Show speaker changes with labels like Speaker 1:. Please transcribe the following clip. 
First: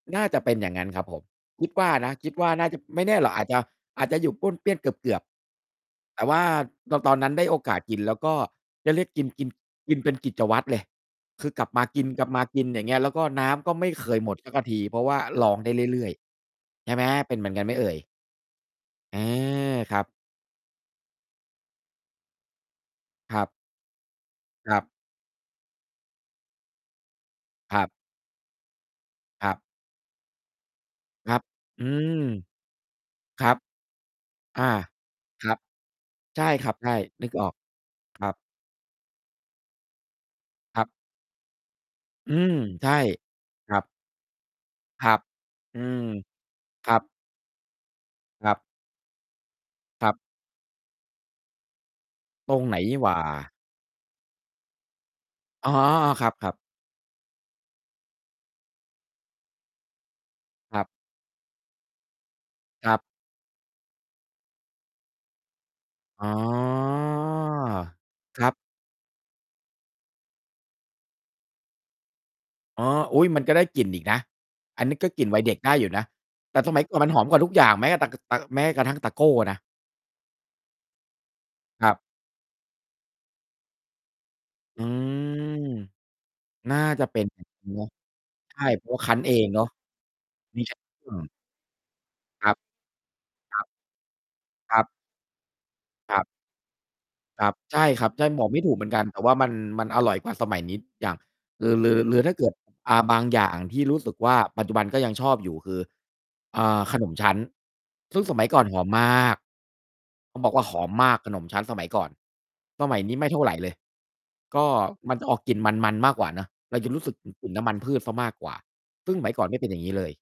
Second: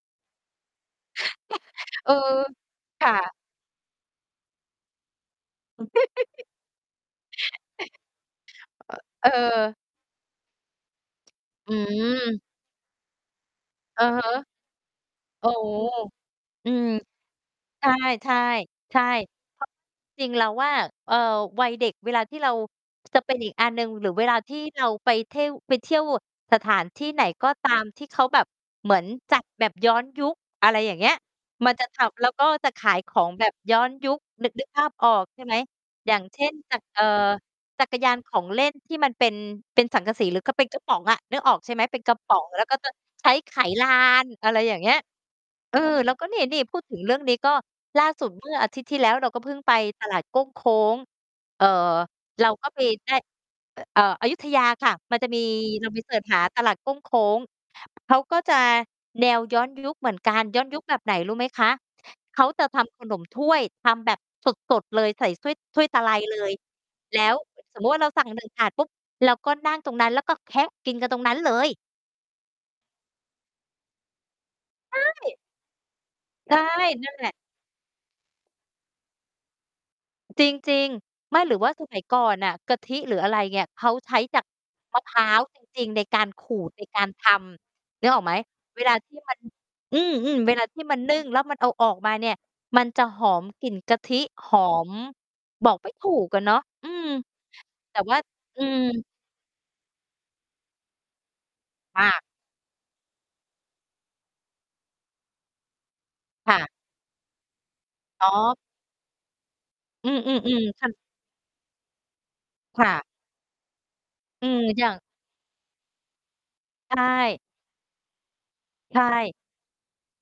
Speaker 1: น่าจะเป็นอย่างงั้นครับผม คิด ว่าน
Speaker 2: เอ
Speaker 1: ะ
Speaker 2: อ
Speaker 1: คิดว่าน่าจะ ไม
Speaker 2: ค
Speaker 1: ่แ
Speaker 2: ่
Speaker 1: น่หรอ
Speaker 2: ะ
Speaker 1: ก อาจจะ อาจจะอยู่ป้วนเปี้ยนเกือบ ๆ แต่ว่าตอน ตอนนั้น ได้โอกาสกิน แล้วก็ได้ เรียกกิ
Speaker 2: เ
Speaker 1: น กิน
Speaker 2: ออ
Speaker 1: กินเป็นกิจวัตรเลย คือกลั
Speaker 2: อ
Speaker 1: บมาก
Speaker 2: ืม
Speaker 1: ิน ๆ อย่างเงี้ย แล้วก็น้ำก็ไม่
Speaker 2: อื
Speaker 1: เค
Speaker 2: อฮ
Speaker 1: ยห
Speaker 2: ึ
Speaker 1: มดสักที เพราะว่า
Speaker 2: โ
Speaker 1: ร
Speaker 2: อ้
Speaker 1: อง
Speaker 2: โ
Speaker 1: ไ
Speaker 2: ฮ
Speaker 1: ด้เรื่อย
Speaker 2: อืม
Speaker 1: ๆ ใช่ไหม? เป็นเหมือนกันไหม
Speaker 2: ใ
Speaker 1: เ
Speaker 2: ช
Speaker 1: อ
Speaker 2: ่
Speaker 1: ่ย?
Speaker 2: ๆ ใช่
Speaker 1: เออ
Speaker 2: ก็
Speaker 1: ครับ
Speaker 2: จริงเราว่า เอ่อ วัยเด็กเวลาที่เรา จะเป็
Speaker 1: ค
Speaker 2: น
Speaker 1: รั
Speaker 2: อี
Speaker 1: บ
Speaker 2: กอันหนึ่ง หรือเวลาที่
Speaker 1: คร
Speaker 2: เ
Speaker 1: ั
Speaker 2: ร
Speaker 1: บ
Speaker 2: าไปเท่ว ไปเที่ยวสถานที่ไหนก็ ตา
Speaker 1: ครั
Speaker 2: ม
Speaker 1: บ
Speaker 2: ที่เขาแบบเหมือนจัด
Speaker 1: ครับ
Speaker 2: แบบย้อนยุค อะไรอย่างเงี้ย
Speaker 1: ครับ
Speaker 2: มัน
Speaker 1: อ
Speaker 2: จ
Speaker 1: ื
Speaker 2: ะท
Speaker 1: ม
Speaker 2: ำ แล้วก็จะขายของ
Speaker 1: ค
Speaker 2: แบ
Speaker 1: รั
Speaker 2: บ
Speaker 1: บ
Speaker 2: ย้อนยุค นึก
Speaker 1: อ
Speaker 2: นึ
Speaker 1: า
Speaker 2: กภาพออกใช่
Speaker 1: ค
Speaker 2: ไ
Speaker 1: ร
Speaker 2: ห
Speaker 1: ั
Speaker 2: ม?
Speaker 1: บ
Speaker 2: อย่าง เ
Speaker 1: ใ
Speaker 2: ช
Speaker 1: ช่
Speaker 2: ่น
Speaker 1: ครั
Speaker 2: จ
Speaker 1: บ
Speaker 2: ัก
Speaker 1: ใช่
Speaker 2: เอ่อ
Speaker 1: นึกออก
Speaker 2: จักรยา
Speaker 1: ค
Speaker 2: น
Speaker 1: รั
Speaker 2: ข
Speaker 1: บ
Speaker 2: องเล่นที่มันเป็น เป็นสังกะสี หรือ ค เป็นก
Speaker 1: ค
Speaker 2: ร
Speaker 1: ร
Speaker 2: ะ
Speaker 1: ับ
Speaker 2: ป๋องอะ นึกออกใช่มั้ย? เป็น กระป
Speaker 1: อื
Speaker 2: ๋อง
Speaker 1: ม
Speaker 2: แล้วก็
Speaker 1: ใช
Speaker 2: จะ
Speaker 1: ่
Speaker 2: ใช้ไข
Speaker 1: ครั
Speaker 2: ล
Speaker 1: บ
Speaker 2: าน อะไรอย่างเงี้ย
Speaker 1: ครับ
Speaker 2: เอ
Speaker 1: อื
Speaker 2: อ
Speaker 1: ม
Speaker 2: แล้วก็ นี่ ๆ พูด
Speaker 1: ค
Speaker 2: ถ
Speaker 1: รั
Speaker 2: ึง
Speaker 1: บ
Speaker 2: เรื่องนี้ก็ล่าสุดเม
Speaker 1: ค
Speaker 2: ื่
Speaker 1: รั
Speaker 2: อ
Speaker 1: บ
Speaker 2: อาทิตย์ที่แล้วเราก็เพิ่งไปต
Speaker 1: ครั
Speaker 2: ล
Speaker 1: บ
Speaker 2: าดโก้งโค้ง เอ่อ เรา
Speaker 1: ตรง
Speaker 2: ก็
Speaker 1: ไหน
Speaker 2: ไป
Speaker 1: ห
Speaker 2: ไ
Speaker 1: ว
Speaker 2: ด้
Speaker 1: ่า?
Speaker 2: เอ่อ อยุธยาค่ะ มันจะ มี
Speaker 1: อ๋อ
Speaker 2: ลองไปเซิร์
Speaker 1: ค
Speaker 2: ช
Speaker 1: ร
Speaker 2: หา
Speaker 1: ับ ๆ
Speaker 2: ตลาดโก้งโค้ง เขาก็จะแนว ย้อน ยุคเหมือนกัน ย้อน
Speaker 1: ค
Speaker 2: ยุ
Speaker 1: ร
Speaker 2: ค
Speaker 1: ับ
Speaker 2: แบบไหน รู้ไหมคะ? เขาจะท
Speaker 1: ครั
Speaker 2: ำข
Speaker 1: บ
Speaker 2: นมถ้วย ทำแบบสด ๆ เลย ใส่ถ้วย ถ้วย ตะไล
Speaker 1: อ๋อ
Speaker 2: เลย แล้ว สมมุติว่า เราสั่ง
Speaker 1: ค
Speaker 2: หนึ
Speaker 1: ร
Speaker 2: ่
Speaker 1: ั
Speaker 2: ง
Speaker 1: บ
Speaker 2: ถาดปุ๊บ เราก็นั่งตรงนั้น แล้วก็แคะกินกันตรงนั้นเลย
Speaker 1: อ๋อ อุ๊ย มันก็ได้กลิ่นอีกนะ อันน
Speaker 2: ใ
Speaker 1: ี
Speaker 2: ช
Speaker 1: ้ก็กลิ่นว
Speaker 2: ้
Speaker 1: ัยเด็กได้อยู่นะ
Speaker 2: ใช
Speaker 1: แต
Speaker 2: ่
Speaker 1: ่สมัยก่อนม
Speaker 2: น
Speaker 1: ั
Speaker 2: ั่
Speaker 1: น
Speaker 2: น
Speaker 1: ห
Speaker 2: แ
Speaker 1: อ
Speaker 2: หล
Speaker 1: ม
Speaker 2: ะ
Speaker 1: กว่าทุกอย่างไหมอะ? ตัก ก ตัก แม้กระทั่ง ตะโก้น่ะ
Speaker 2: จริง ๆ ไม่ หรือว่าส
Speaker 1: ครั
Speaker 2: มั
Speaker 1: บ
Speaker 2: ยก่อนน่ะ กะทิหรืออะไรเงี่ย เขาใช้จาก
Speaker 1: อื
Speaker 2: มะพร้าว
Speaker 1: ม
Speaker 2: จริง ๆ ในการขูด
Speaker 1: น่า
Speaker 2: ในกา
Speaker 1: จะ
Speaker 2: ร
Speaker 1: เป็
Speaker 2: ท
Speaker 1: น อย่างงั้นนะ
Speaker 2: ำ นึกออกไหม?
Speaker 1: ใช่
Speaker 2: เว
Speaker 1: เพร
Speaker 2: ล
Speaker 1: าะ
Speaker 2: า
Speaker 1: ว่า
Speaker 2: ท
Speaker 1: ค
Speaker 2: ี
Speaker 1: ั้
Speaker 2: ่
Speaker 1: นเ
Speaker 2: ม
Speaker 1: อ
Speaker 2: ัน
Speaker 1: งเนาะ
Speaker 2: อืม ๆ เว
Speaker 1: มี
Speaker 2: ลา
Speaker 1: ใช
Speaker 2: ท
Speaker 1: ้
Speaker 2: ี่มัน
Speaker 1: เครื่
Speaker 2: นึ
Speaker 1: อ
Speaker 2: ่ง
Speaker 1: ง
Speaker 2: แล้วมันเอาออกมาเนี่ย
Speaker 1: ครับ
Speaker 2: มันจะหอม
Speaker 1: คร
Speaker 2: ก
Speaker 1: ั
Speaker 2: ล
Speaker 1: บ
Speaker 2: ิ่นกะทิ หอ
Speaker 1: ครับ
Speaker 2: ม บอกไม่ถู
Speaker 1: ครั
Speaker 2: ก
Speaker 1: บ
Speaker 2: อะเนาะ อืม
Speaker 1: ครับ ใช่
Speaker 2: แต่
Speaker 1: ครับ
Speaker 2: ว่า
Speaker 1: ใช่ บอกไม
Speaker 2: อื
Speaker 1: ่ถูก
Speaker 2: ม
Speaker 1: เหมือนกัน แต่ว่ามัน มันอร่อยกว่าสมัยนี้ ด อย่าง หรือ หรือ
Speaker 2: มา
Speaker 1: หรื
Speaker 2: ก
Speaker 1: อ ถ้า เกิด อ่า บางอย่างที่รู้สึกว่า ปัจจุบันก็ยังชอบอยู่คือ
Speaker 2: ค่
Speaker 1: อ
Speaker 2: ะ
Speaker 1: ่า ขนมชั้น ซึ
Speaker 2: อ
Speaker 1: ่ง
Speaker 2: ๋
Speaker 1: สมัย
Speaker 2: อ
Speaker 1: ก่อนหอมมาก
Speaker 2: อือ ๆ
Speaker 1: ต้อง
Speaker 2: อ
Speaker 1: บอ
Speaker 2: ื
Speaker 1: ก
Speaker 2: อ
Speaker 1: ว่า ห
Speaker 2: ท
Speaker 1: อ
Speaker 2: ั
Speaker 1: ม
Speaker 2: น
Speaker 1: มากขนมชั้นสมัยก่อน
Speaker 2: ค
Speaker 1: ส
Speaker 2: ่
Speaker 1: มัย
Speaker 2: ะ
Speaker 1: นี้ไม่เท่าไรเลย
Speaker 2: อื
Speaker 1: ก
Speaker 2: ม
Speaker 1: ็
Speaker 2: อย่าง
Speaker 1: มันจะออกกลิ่นมัน ๆ มากกว่าเนาะ เราจ
Speaker 2: ใ
Speaker 1: ะ
Speaker 2: ช
Speaker 1: รู้สึก ถึ
Speaker 2: ่
Speaker 1: ง กลิ่นน้ำมันพืชเสียมากกว่า
Speaker 2: ใช
Speaker 1: ซึ่งหม
Speaker 2: ่
Speaker 1: ัยก่อนไม่เป็นอย่างงี้เลย